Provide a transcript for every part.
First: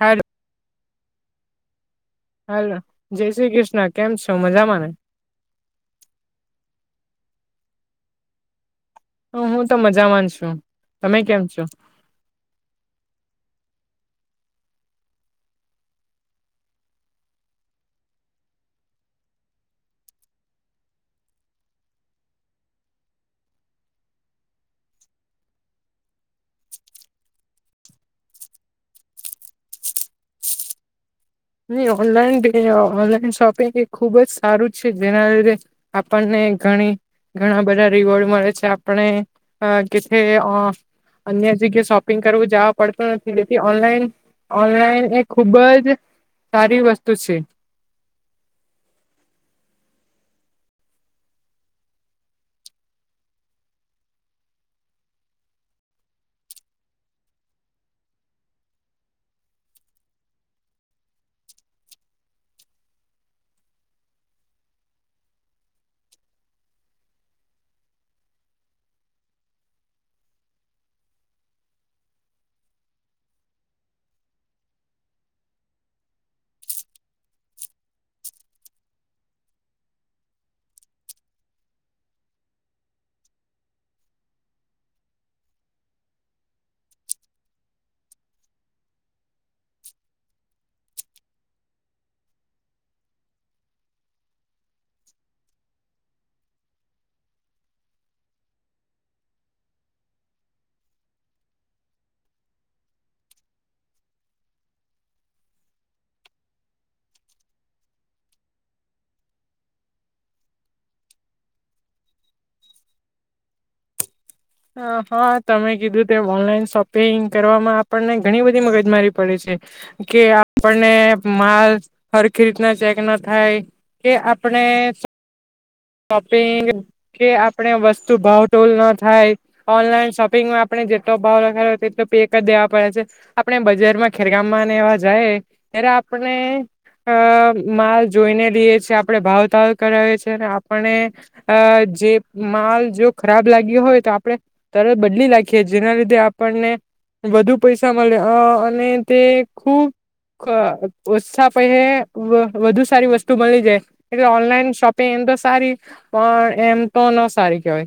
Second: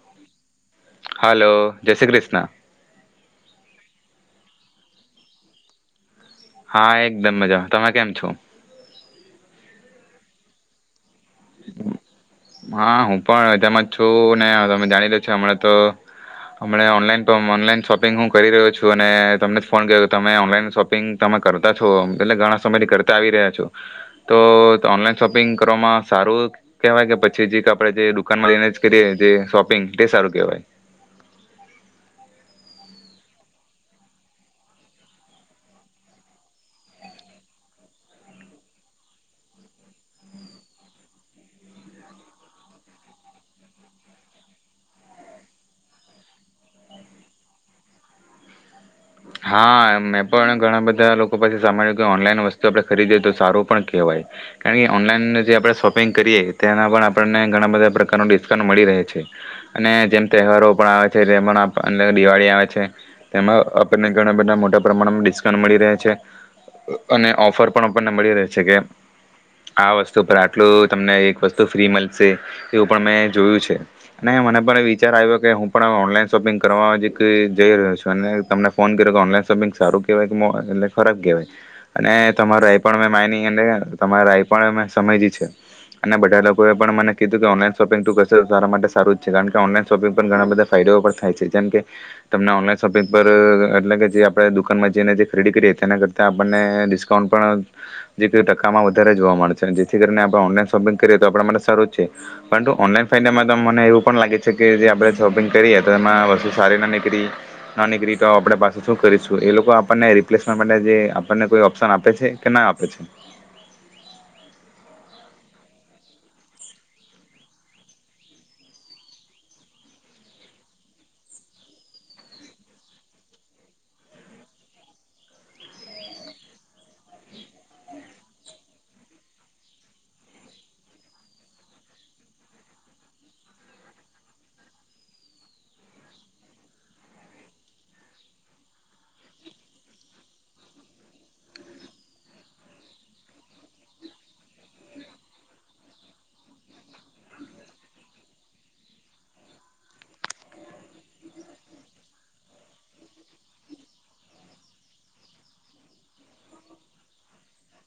Hello hello જય Shri Krishna hello જય શ્રી કૃષ્ણ કેમ છ મજામાંને? હા એકદમ મજા તમે કેમ છો? હ હું તો મજા મા છું. તમે કેમ છો? હા હું પણ મજામાં જ છું ને તમે જાણી રહિયા છો, હમણાં તો હમણા ઓનલાઈન પણ ઓનલાઈન શોપિંગ હું કરી રહ્યો છું. અને તમને જ ફોન ક્યો કે તમે ઓનલાઈન શોપિંગ તમે કરતા છો એટલે ઘણા સમયથી કરતા આવી રહ્યા છું, તો ઓનલાઈન શોપિંગ કરવામાં સારું કહેવાય કે પછી છે જે કે આપડે જે દુકાનમાં જઈને જ કરીએ તે શોપિંગ તે સારું કેહેવાય ઓનલાન ઓનલાઈન શોપિંગ એ ખૂબ જ સારું છે જેના લીધે આપણને ઘણી ઘણા બધા રિવોર્ડ મળે છે આપણે કે અન્ય જગ્યાએ શોપિંગ કરવું જવા પડતું નથી તેથી ઓનલાન ઓનલાઈન એ ખૂબ જ સારી વસ્તુ છે. હા મેં પણ ઘણા બધા લોકો પાછી સાંભળ્યું કે ઓનલાઈન વસ્તુ આપણે ખરીદીએ તો સારું પણ કહેવાય કારણ કે ઓનલાઈન જે આપણે શોપિંગ કરીએ તેના પણ આપણને ઘણા બધા પ્રકારનો ડિસ્કાઉન્ટ મળી રહે છે અને જેમ તહેવારો પણ આવે છે જેમ પણ દિવાળી આવે છે તેમાં અ ઘણા બધા મોટા પ્રમાણમાં ડિસ્કાઉન્ટ મળી રહે છે અને ઓફર પણ આપણને મળી રહે છે કે આ વસ્તુ પર આટલું તમને એક વસ્તુ ફ્રી મળશે એવું પણ મેં જોયું છે અને મને પણ વિચાર આવ્યો કે હું પણ ઓનલાઈન શોપિંગ કરવા જઈ રહ્યો છું અને તમને ફોન કર્યો કે ઓનલાઈન શોપિંગ સારું કહેવાય કે એટલે ખરાબ કહેવાય અને તમારું એ પણ મેં માની અને તમારા એ પણ મેં સમયજી છે અને બધા લોકોએ પણ મને કીધું કે ઓનલાઈન શોપિંગ તું કરશે સારા માટે સારું જ છે કારણ કે ઓનલાઈન શોપિંગ પણ ઘણા બધા ફાયદાઓ પણ થાય છે જેમ કે તમને ઓનલાઈન શોપિંગ પર. એટલે કે જે આપણે દુકાનમાં જઈને જે ખરીદી કરીએ તેના કરતાં આપણને ડિસ્કાઉન્ટ પણ જેતે ટકામાં વધારે જોવા મળશે જેથી કરીને આપણે ઓનલાઈન શોપિંગ કરીએ તો આપણા માટે સારું જ છે પરંતુ ઓનલાઈન ફાયદામાં તો મને એવું પણ લાગે છે જે આપણે શોપિંગ કરીએ તો એમાં વસ્તુ સારી ના નીકળી ન નીકળી તો. આપડે પાસા શું કરીશું એ લોકો આપણને રિપ્લેસમેન્ટ માટે જે આપણને કોઈ ઓપ્શન આપે છે કે ના આપે છે. હા તમે કીધું તે ઓનલાઈન શોપિંગ કરવામાં આપણને ઘણી બધી મગજ મારી પડે છે કે આપણને માલ હરખી રીતના ચેક ના થાય કે આપણે. શોપિંગ કે આપણે વસ્તુ ભાવટોલ ના થાય ઓનલાઈન શોપિંગમાં આપણે જેટલો ભાવ લખાવો તેટલો પે કરી દેવા પડે છે. આપણે બજારમાં ખેરગામમાંને એવા જાય ત્યારે આપણે માલ જોઈને લિએ છીએ આપણે ભાવ તાલ કરાવીએ છીએ. આપણે આ જે માલ જો ખરાબ લાગ્યો હોય તો આપણે તરત બદલી નાખીએ જેના લીધે આપણને વધુ પૈસા મળે અને તે ખુબ ઓછા પૈસા વધુ સારી વસ્તુ મળી જાય એટલે ઓનલાઈન શોપિંગ એમ તો. સારી પણ એમ તો ન સારી કેહેવાય.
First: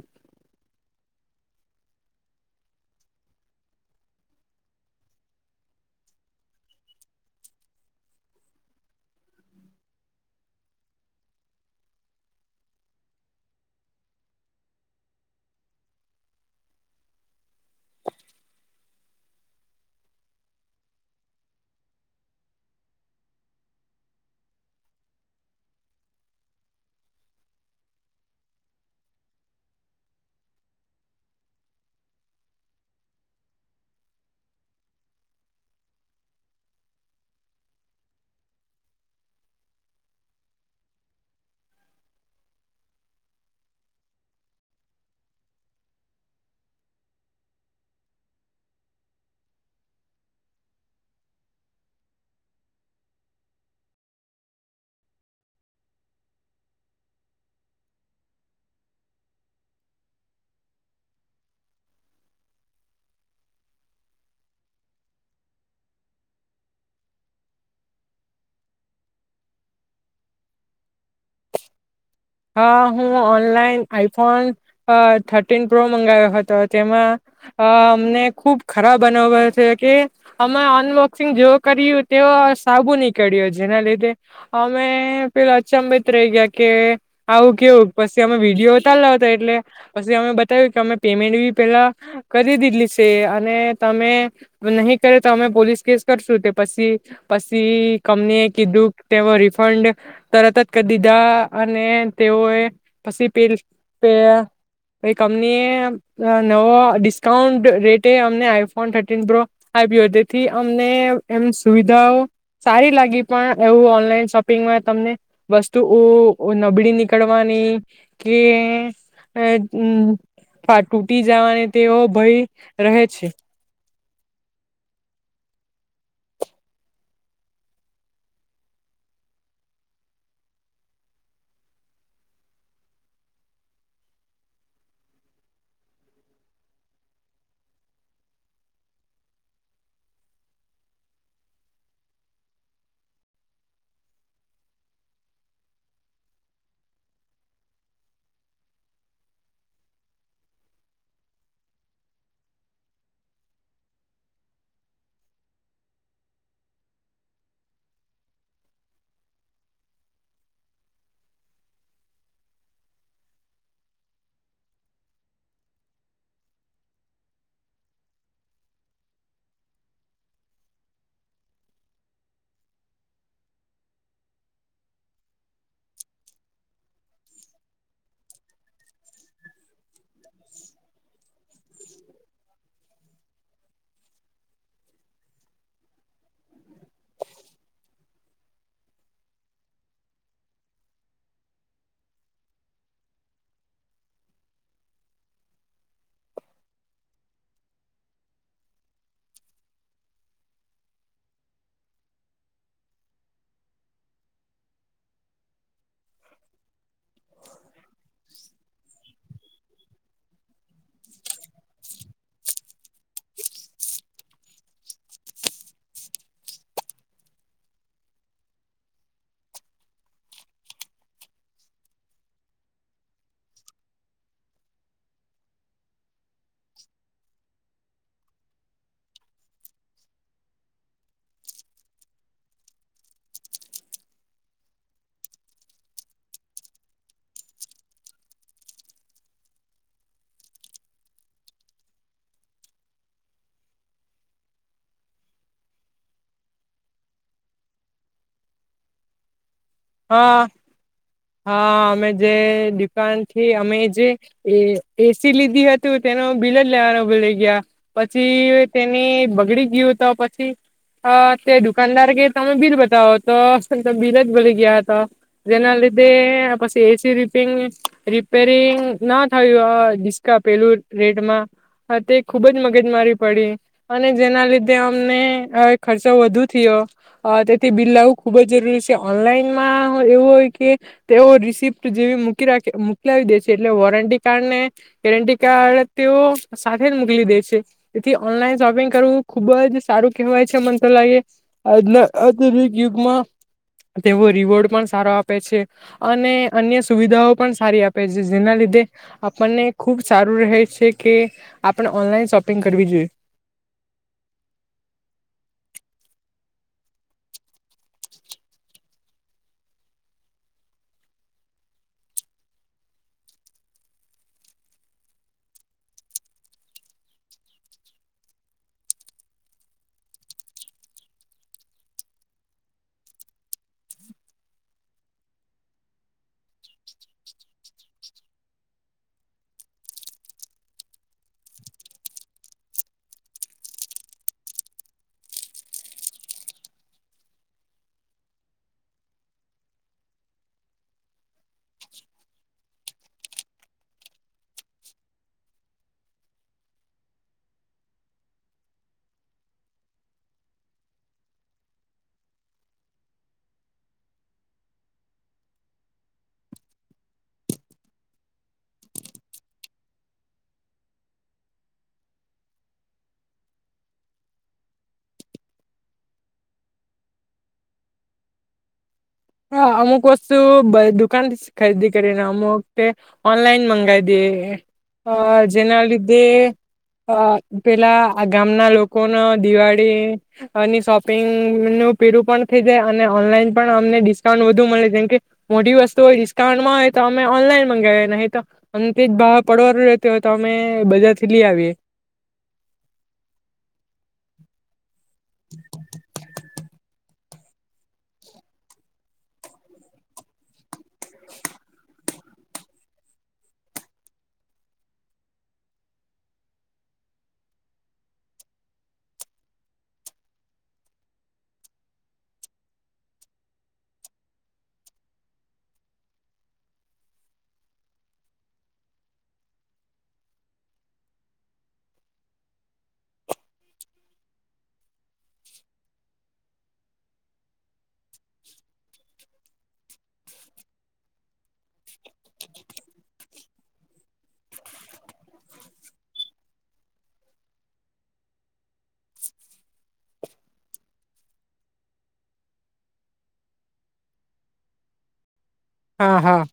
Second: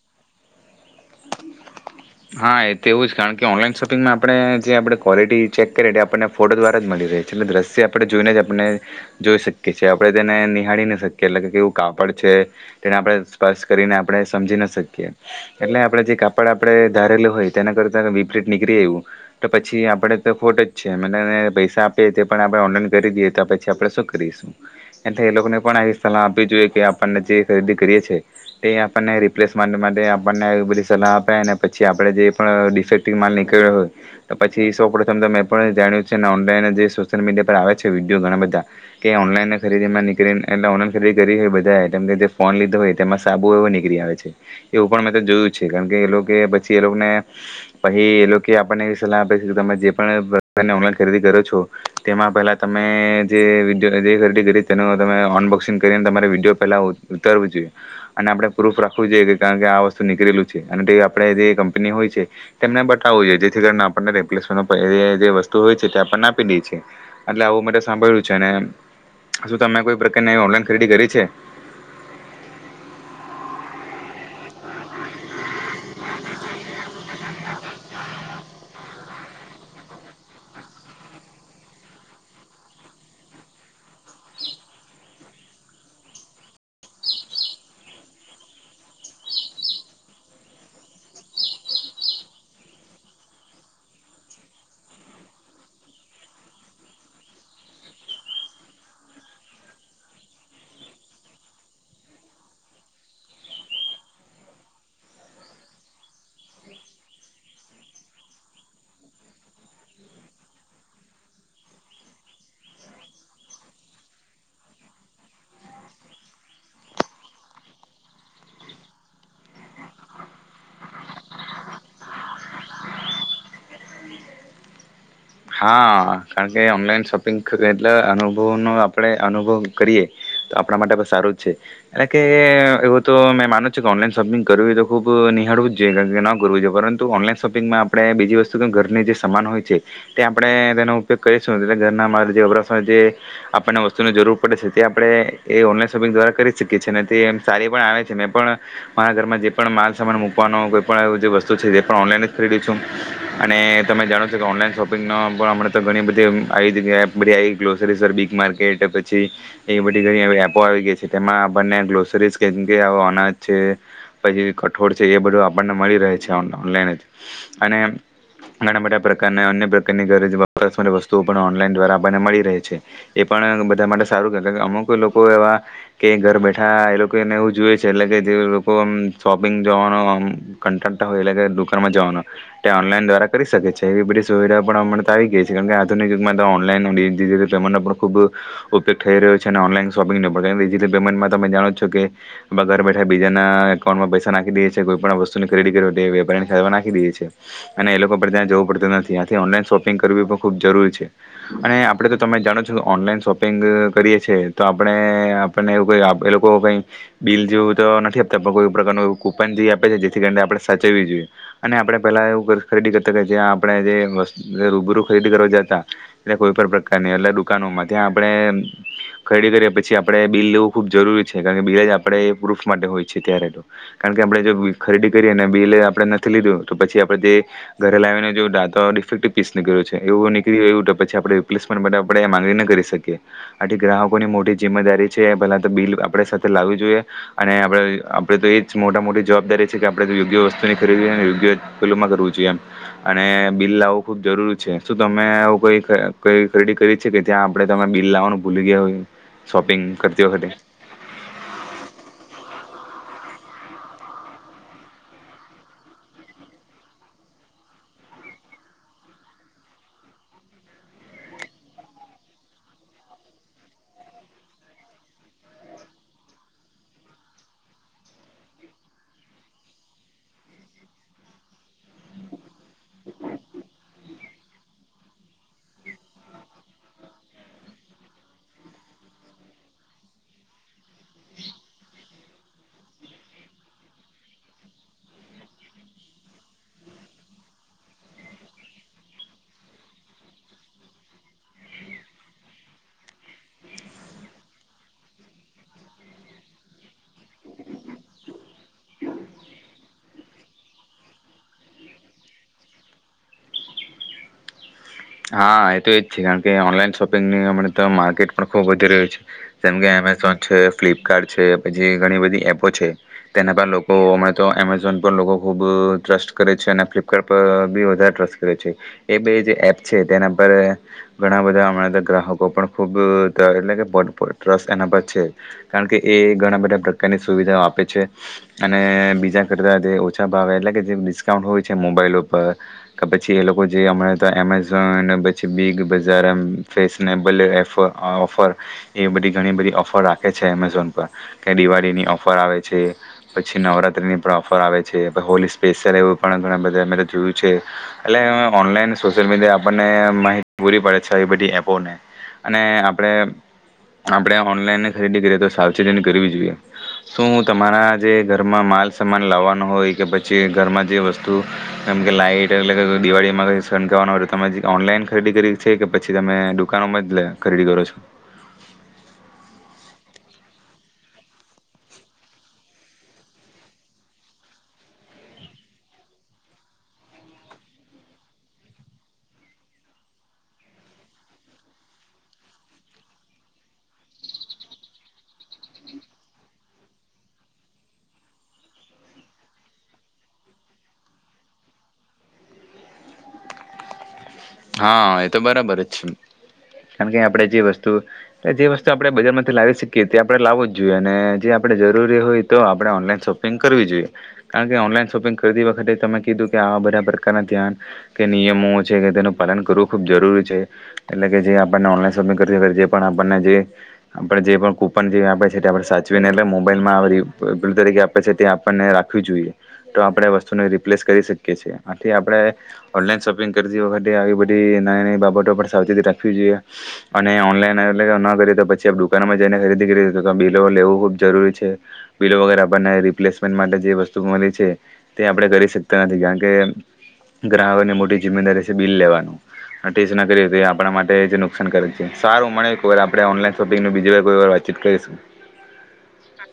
હા એ તો એવું જ કારણ કે ઓનલાઈન શોપિંગમાં આપણે જે આપણે ક્વૉલિટી ચેક કરીતે આપણને ફોટો દ્વારા જ મળી રહી છે એટલે દ્રશ્ય આપણે જોઈને જ આપણને જોઈ શકીએ છીએ આપણે તેને નિહાળી ન શકીએ એટલે કે કેવું કાપડ છે તેને આપણે સ્પર્શ કરીને આપણે સમજીન શકીએ એટલે આપણે જે કાપડ આપડે. ધારેલું હોય તેના કરતા વીપરીત નીકળી આયવુ તો પછી આપણે તો ખોટ જ છે [inaudible] પૈસા આપીએ તે પણ આપણે ઓનલાઈન કરી દઈએ તો પછી આપણે શું કરીશું એટલે એ લોકોને પણ આવી સલાહ આપવી જોઈએ કે આપણને જે ખરીદી કરીએ છે તે આપણને રિપ્લેસમેન્ટ માટે આપણને એ બધી સલાહ આપે અને પછી આપણે જે પણ ડિફેક્ટિવ માલ નીકળ્યો હોય તો પછી સૌ પ્રથમ તો મેં પણ જાણ્યું છે ને ઓનલાઈન જે સોશિયલ મીડિયા પર આવે છે વિડીયો ઘણા બધા કે ઓનલાઈન ખરીદીમાં નીકળીને એટલે ઓનલાઈન ખરીદી કરી હોય બધાએ કે જે ફોન લીધો હોય તેમાં સાબુ એવો નીકળી આવે છે એવું પણ મેં તો જોયું છે કારણ કે એ લોક કે પછી એ લોકને પછી એ લોકે આપણને સલાહ આપે છે કે તમે જે પણ પ્રકારની ઓનલાઈન ખરીદી કરો છો તેમાં પહેલા તમે જે [inaudible] ખરીદી કરી તેનું તમે અનબોક્સિંગ કરીને તમારે વિડીયો પહેલા ઉતારવું જોઈએ અને આપણે પ્રૂફ રાખવું જોઈએ કે કારણ કે આ વસ્તુ નીકળેલું છે અને તે આપ આપણે જે કંપની હોય છે તેમને બતાવવું જોઈએ જેથી કરી આપણને રિપ્લેસમેન્ટ [inaudible] વસ્તુ હોય છે તે આપણને આપી દે છે એટલે આવું મેં તો સાંભળ્યું છે અને શું તમે કોઈ પ્રકારની ઓનલાઈન ખરીદી કરી? છે હા હું ઓનલાઈન આઈ. ફોન અ થર્ટીન પ્રો મંગાવ્યો હતો જેમાં અમને ખુબ ખરાબ અનુભવ છે કે અમે અનબોક્સિંગ જેવ કર્યું તેવો સાબુ નીકળ્યો જેના લીધે અમે પેલો અચંબીત. રહી ગયા કે આવું કેવું પછી અમે વિડીયો ઉતારેલો હતો એટલે પસી અમે બતાયવુ કે અમે પેમેન્ટ બી પેલા કરી દીધલી સે અને તમે નહી કર તો અમે પોલીસ કેસ કરશું તે પસી પસી કંપની એ કીધું તેનો રિફંડ તરત જ. કર દીધા અને તેઓએ પસી પે પે એ કંપનીએ નવો ડિસ્કાઉન્ટ રેટે અમને આઈફોન થર્ટીન પ્રો આયપ્યો. તેથી અમને એમ સુવિધાઓ સારી લાગી, પણ એવું ઓનલાઈન શોપિંગમાં તમને વસ્તુઓ ઓ નબળી નીકળવાની, કે અં ફા ટૂટી જાવાની તેવો ભય રહે છે. હા. કારણકે ઓનલાઈન શોપિંગ કર એટલે અનુભવનો આપણે અનુભવ કરીએ, તો આપણા માટે બ સારું જ છે. એટકે એવું તો મેં માનું છુ કે ઓનલાઈન શોપિંગ કરવું હોય તો ખૂબ નિહાળવું જ જોઈએ. [unintelligible] ના કરવું જોઈએ, પરંતુ ઓનલાઈન શોપિંગમાં આપણે બીજી વસ્તુ કેમ ઘરની જે સામાન હોય છે તે આપણે તેનો ઉપયોગ કરીશું, ઘરના મારા જે વપરાશમાં જે આપણને વસ્તુની જરૂર પડે છે તે આપણે એ ઓનલાઈન શોપિંગ દ્વારા કરી જ શકીએ છે, અને તે એમ સારી પણ આવે છે. મેં પણ, મારા ઘરમાં જે પણ માલસામાન મૂકવાનો કોઈ પણ આવીબધી જે વસ્તુ છે તે પણ ઓનલાઈન જ ખરીદું છું, અને તમે જાણો છો કે ઓનલાઈન શો પિંગનો પણ અમણાંતો ઘણી બધી એમ આવી બધી એપ, ગ્લોસરી, સર બીગ માર્કેટ પછી એ બધી ઘણી આવી એપો આવી ગઈ છે, તેમાં આપણને ગ્લોસરી કે કે અનાજ છે, પછી કઠોળ છે એ બધું આપણને મળી રહે છે ઓન ઓનલાઈન જ. અને ઘણા બધા પ્રકારના અન્ય પ્રકારની ઘરે જ વપરાસ માટે વસ્તુઓ પણ ઓનલાઈન દ્વારા આપણને મળી રહે છે. એ પણ બધા માટે સારું કે કે અમુક લોકો એવા કે ઘર બેઠા એ લોકોને એવું જોઈએ છે એટલે કે જે લોકોમ શોપિંગ જવાનોમ કંટાળતા હોય એટલે કે દુકાનમાં જવાનો, તે ઓનલાઈન દ્વારા કરી શકે છે. એવી બધી સુવિધા [unintelligible] માટે તો આવી ગઈ છે, કેમકે આધુનિક યુગમાં તો ઓનલાઇન અને ડિજિટલ પેમેન્ટ નો પણ ખુબ ઉપયોગ થઈ રહ્યો છે, અને ઓનલાઇન શોપિંગમાં [unintelligible] ડિજિટલ પેમેન્ટમાં તમે જાણો જ છો કે, ઘર બેઠા બીજાના એકાઉન્ટમાં પૈસા નાખી દઈયે છે, કોઈ પણ વસ્તુની ખરીદી કર તે વેપારીના ખાતામાં નાખી દઈએ છીએ, અને એ લોકો પણ ત્યાં જવું પડતું નથી. થી ઓનલાઈન શોપિંગ કરવી પણ ખૂબ જરૂરી છે, અને આપણે તો તમે જાણો છો ઓનલાઈન શોપિંગ કરીએ છીએ તો આપણે ણને એવું કોઈ આપણે લોકો કઈ બિલ જેવું તો નથી આપતા, પણ કોઈ પ્રકારનું કુપન જે આપે છે તેથી કરીને આપણે સાચવવી જોઈએ. અને આપણે પેલા એવું ખરીદી કરતા કે જ્યાં આપણે જે વ અ રૂબરૂ ખરીદી કરવા જાતા, જ્યાં કોઈ પણ પ્રકારની એટલે દુકાનોમાં, ત્યાં આપણે ખરીદી કરીએ પછી આપડે બિલ લેવું ખુબ જરૂરી છે, કારણ કે બિલ જ આપણે પ્રુફ માટે હોય છે ત્યારે તો. કારણ કે આપણે જો ખરીદી કરીએ ને બિલ જ આપણે નથી લીધું, તો પછી તે આપણેે ઘરે લાવીને જોયું તો આ તો ડિફેક્ટિવ પીસ નીકળ્યો છે, એવું નીકળી ગયું તો પછી આપણે રિપ્લેસમેન્ટ માટે આપણે માંગણી ન કરી શકીએ. આથી ગ્રાહકોની મોટી જિમ્મેદારી છે, પેલા તો બિલ આપણે સાથે લાવવી જોઈએ, અને આપણે આપણે તો એ જ મોટા મોટી જવાબદારી છે કે આપણે જો યોગ્ય વસ્તુની ખરીદી એને યોગ્ય પેલુમાં કરવું જોઈએ એમ, અને બિલ લાવ વું ખુબ જરૂરી છે. શું તમે આવું કઈ કઈ ખરીદી કરી છે કે ત્યાં આપડે તમે બિલ લાવવાનું ભૂલી ગ્યા હોય શોપિંગ કરતી હા, વખતે હા, અમે જે દુકાન કે અમે જે એ એ સી લીધી હતું, તેનું બિલ જ લેવાનો ભુલી ગ્યા. પછી તેની બગડી ગ્યુ તો પછી અ તે દુકાનદાર કે તમે બિલ બતાવો, તો બિલ જ ભુલી ગ્યા તા, જેના લીધે, પછી એ સી રિપેરિંગ રિપેરિંગ ના થયું ડિસ્કા પેલું રેટમાં, તે ખૂબ જ મગજમારી પડી. અને જેના લીધે અમને હવે ખર્ચો વધુ થીયો, તેથી બિલ લાવવું ખુબ જ જરૂરી છે. ઓનલાઈન માં એવું હોય કે તેઓ રિસિપ્ટ જેવી મૂકી રાખે, મોકલાવી દે છે એટલે વોરંટી કાર્ડને ગેરટી કાર્ડ તેઓ સાથે જ મોકલી દે છે. તેથી ઓનલાઈન શોપિંગ કરવું ખુબ જ સારું કેહેવાય છે. મન તો લાગે આધુ આધુનિક યુગમાં તેવો રીવોર્ડ પણ સારો આપે છે, અને અન્ય સુવિધાઓ પણ સારી આપે છે, જેના લીધે આપણને ખૂબ સારું રહે છે, કે આપણે ઓનલાઈન શોપિંગ કરવી જોઈએ. હા એ તો એજ છે કારણ કે ઓનલાઈન શોપિંગની અમણાં તો માર્કેટ પણ ખૂબ વધી રહ્યું છે. જેમ કે એમેઝોન છે, ફ્લિપકાર્ટ છે, પછી ઘણી બધી એપો છે. તેના પર લોકો, અમણેં તો એમેઝોન પર લોકો ખૂબ ટ્રસ્ટ કરે છે અને ફ્લિપકાર્ટ પર બી વધારે ટ્રસ્ટ કરે છે. એ બે જ એપ છે, તેના પર ઘણા બધા હમણાં તો ગ્રાહકો પણ ખૂબ ત એટલે કે ટ્રસ્ટ એના પર છે, કારણ કે એ ઘણા બધા પ્રકારની સુવિધાઓ આપે છે, અને બીજા કરતાં તે ઓછા ભાવે એટલે કે જે ડિસ્કાઉન્ટ હોય છે મોબાઈલ ઉપર કે પછી એ લોકો જે હમણાં હતા તો એમે એમેઝોન પછી બિગ બજાર એમ ફેશનેબલ એફર ઓફર એ બધી ઘણી બધી ઓફર રાખે છે એમેઝોન પર. કે દિવાળીની ઓફર આવે છે, પછી નવરાત્રીની પણ ઓફર આવે છે, પછ હોલી સ્પેશિયલ એવું પણ ઘણા બધા અમે તો જોયું છે. એટલે ઓનલાઈન સોશિયલ મીડિયા આપણને આમ માહિતી પૂરી પડે છે, આવી બધી એપોને. અને આપણે આપણે ઓનલાઈન ખરીદી કરીએ તો સાવચેતી ને કરવી જોઈએ. શું તમારા જે ઘરમાં માલ સમાન લાવવાનો હોય કે પછી ઘરમાં જે વસ્તુ જેમ કે લાઈટ અલગ અલગ દિવાળીમાં તો [unintelligible] હોય તેમાંથી ઓનલાઈન ખરીદી કરી છે, કે પછી તમે દુકાનોમાં જ ખરીદી કરો છો? હ અમુક વસ્તુ બ દુકાનથી જ ખરીદી કરીને અમુકતે ઓનલાઈન મંગાય દે અ જેના લીધે અ પેલા આ ગામના લોકોનો દિવાળીની અને શોપિંગનું પેલુ પણ કે જે અને ઓનલાઈન પણ અમને ડિસ્ક કાઉન્ટ વધુ મળે. જેમ કે મોટી વસ્તુ હોય કાઉન્ટમાં હોય તો અમે ઓનલાઈન મંગાવીએ નહી તો અમથી જ [unintelligible] રહેત હોય તો અમે બજારથી લઈ આવીએ. હા એ તો બરાબર જ છે. કારણ કે આપણે જે વસ્તુ એ જે વસ્તુ આપણે બજારમાંથી લાવી શકીએ તે આપણે લાવું જ જોઈએ અને જે આપણે જરૂરી હોય તો આપણે ઓનલાઈન શોપિંગ કરવી જોઈએ કારણ કે ઓનલાઈન શોપિંગ કરતી વખતે તમે કીધું કે આવા બધા પ્રકારના ધ્યાન કે નિયમો છે કે તેનું પાલન કરવું ખૂબ જરૂરી છે. એટલે કે જે આપણને ઓનલાઈન શોપિંગ કરતી વખતે જે પણ આપણને જે આપણે જે પણ કૂપન જે આપે છે તે આપણે સાચવીને એટલે મોબાઈલમાં વરી બિલ તરીકે આપે છે તે આપણને રાખવી જોઈએ તો આપણે વસ્તુને રિપ્લેશ કરી શકીએ છીએ. આથી આપણે ઓનલાઈન શોપિંગ કરતી વખતે આવી બધી નાની નાની બાબતો પણ સાવચતી રાખવી જોઈએ અને ઓનલાઈન એટલે ન કરીએ તો પછી આપ દુકાનમાં જઈને ખરીદી કરી તો બિલો લેવું ખુબ જરૂરી છે. બિલો વગેરે આપણને રિપ્લેસમેન્ટ માટે જે વસ્તુ મળી છે તે આપણે કરી શકતા નથી કારણ કે ગ્રાહકોની મોટી જિમ્મેદારી બિલ લેવાનું. ટેસ્ટ ના કરે એ આપણા માટે જ નુકસાનકારક છે. સારું મળે કોઈ વાર આપડે ઓનલાઈન શોપિંગ બીજી વાર કોઈ વાર વાતચીત કરીશું. હા હા.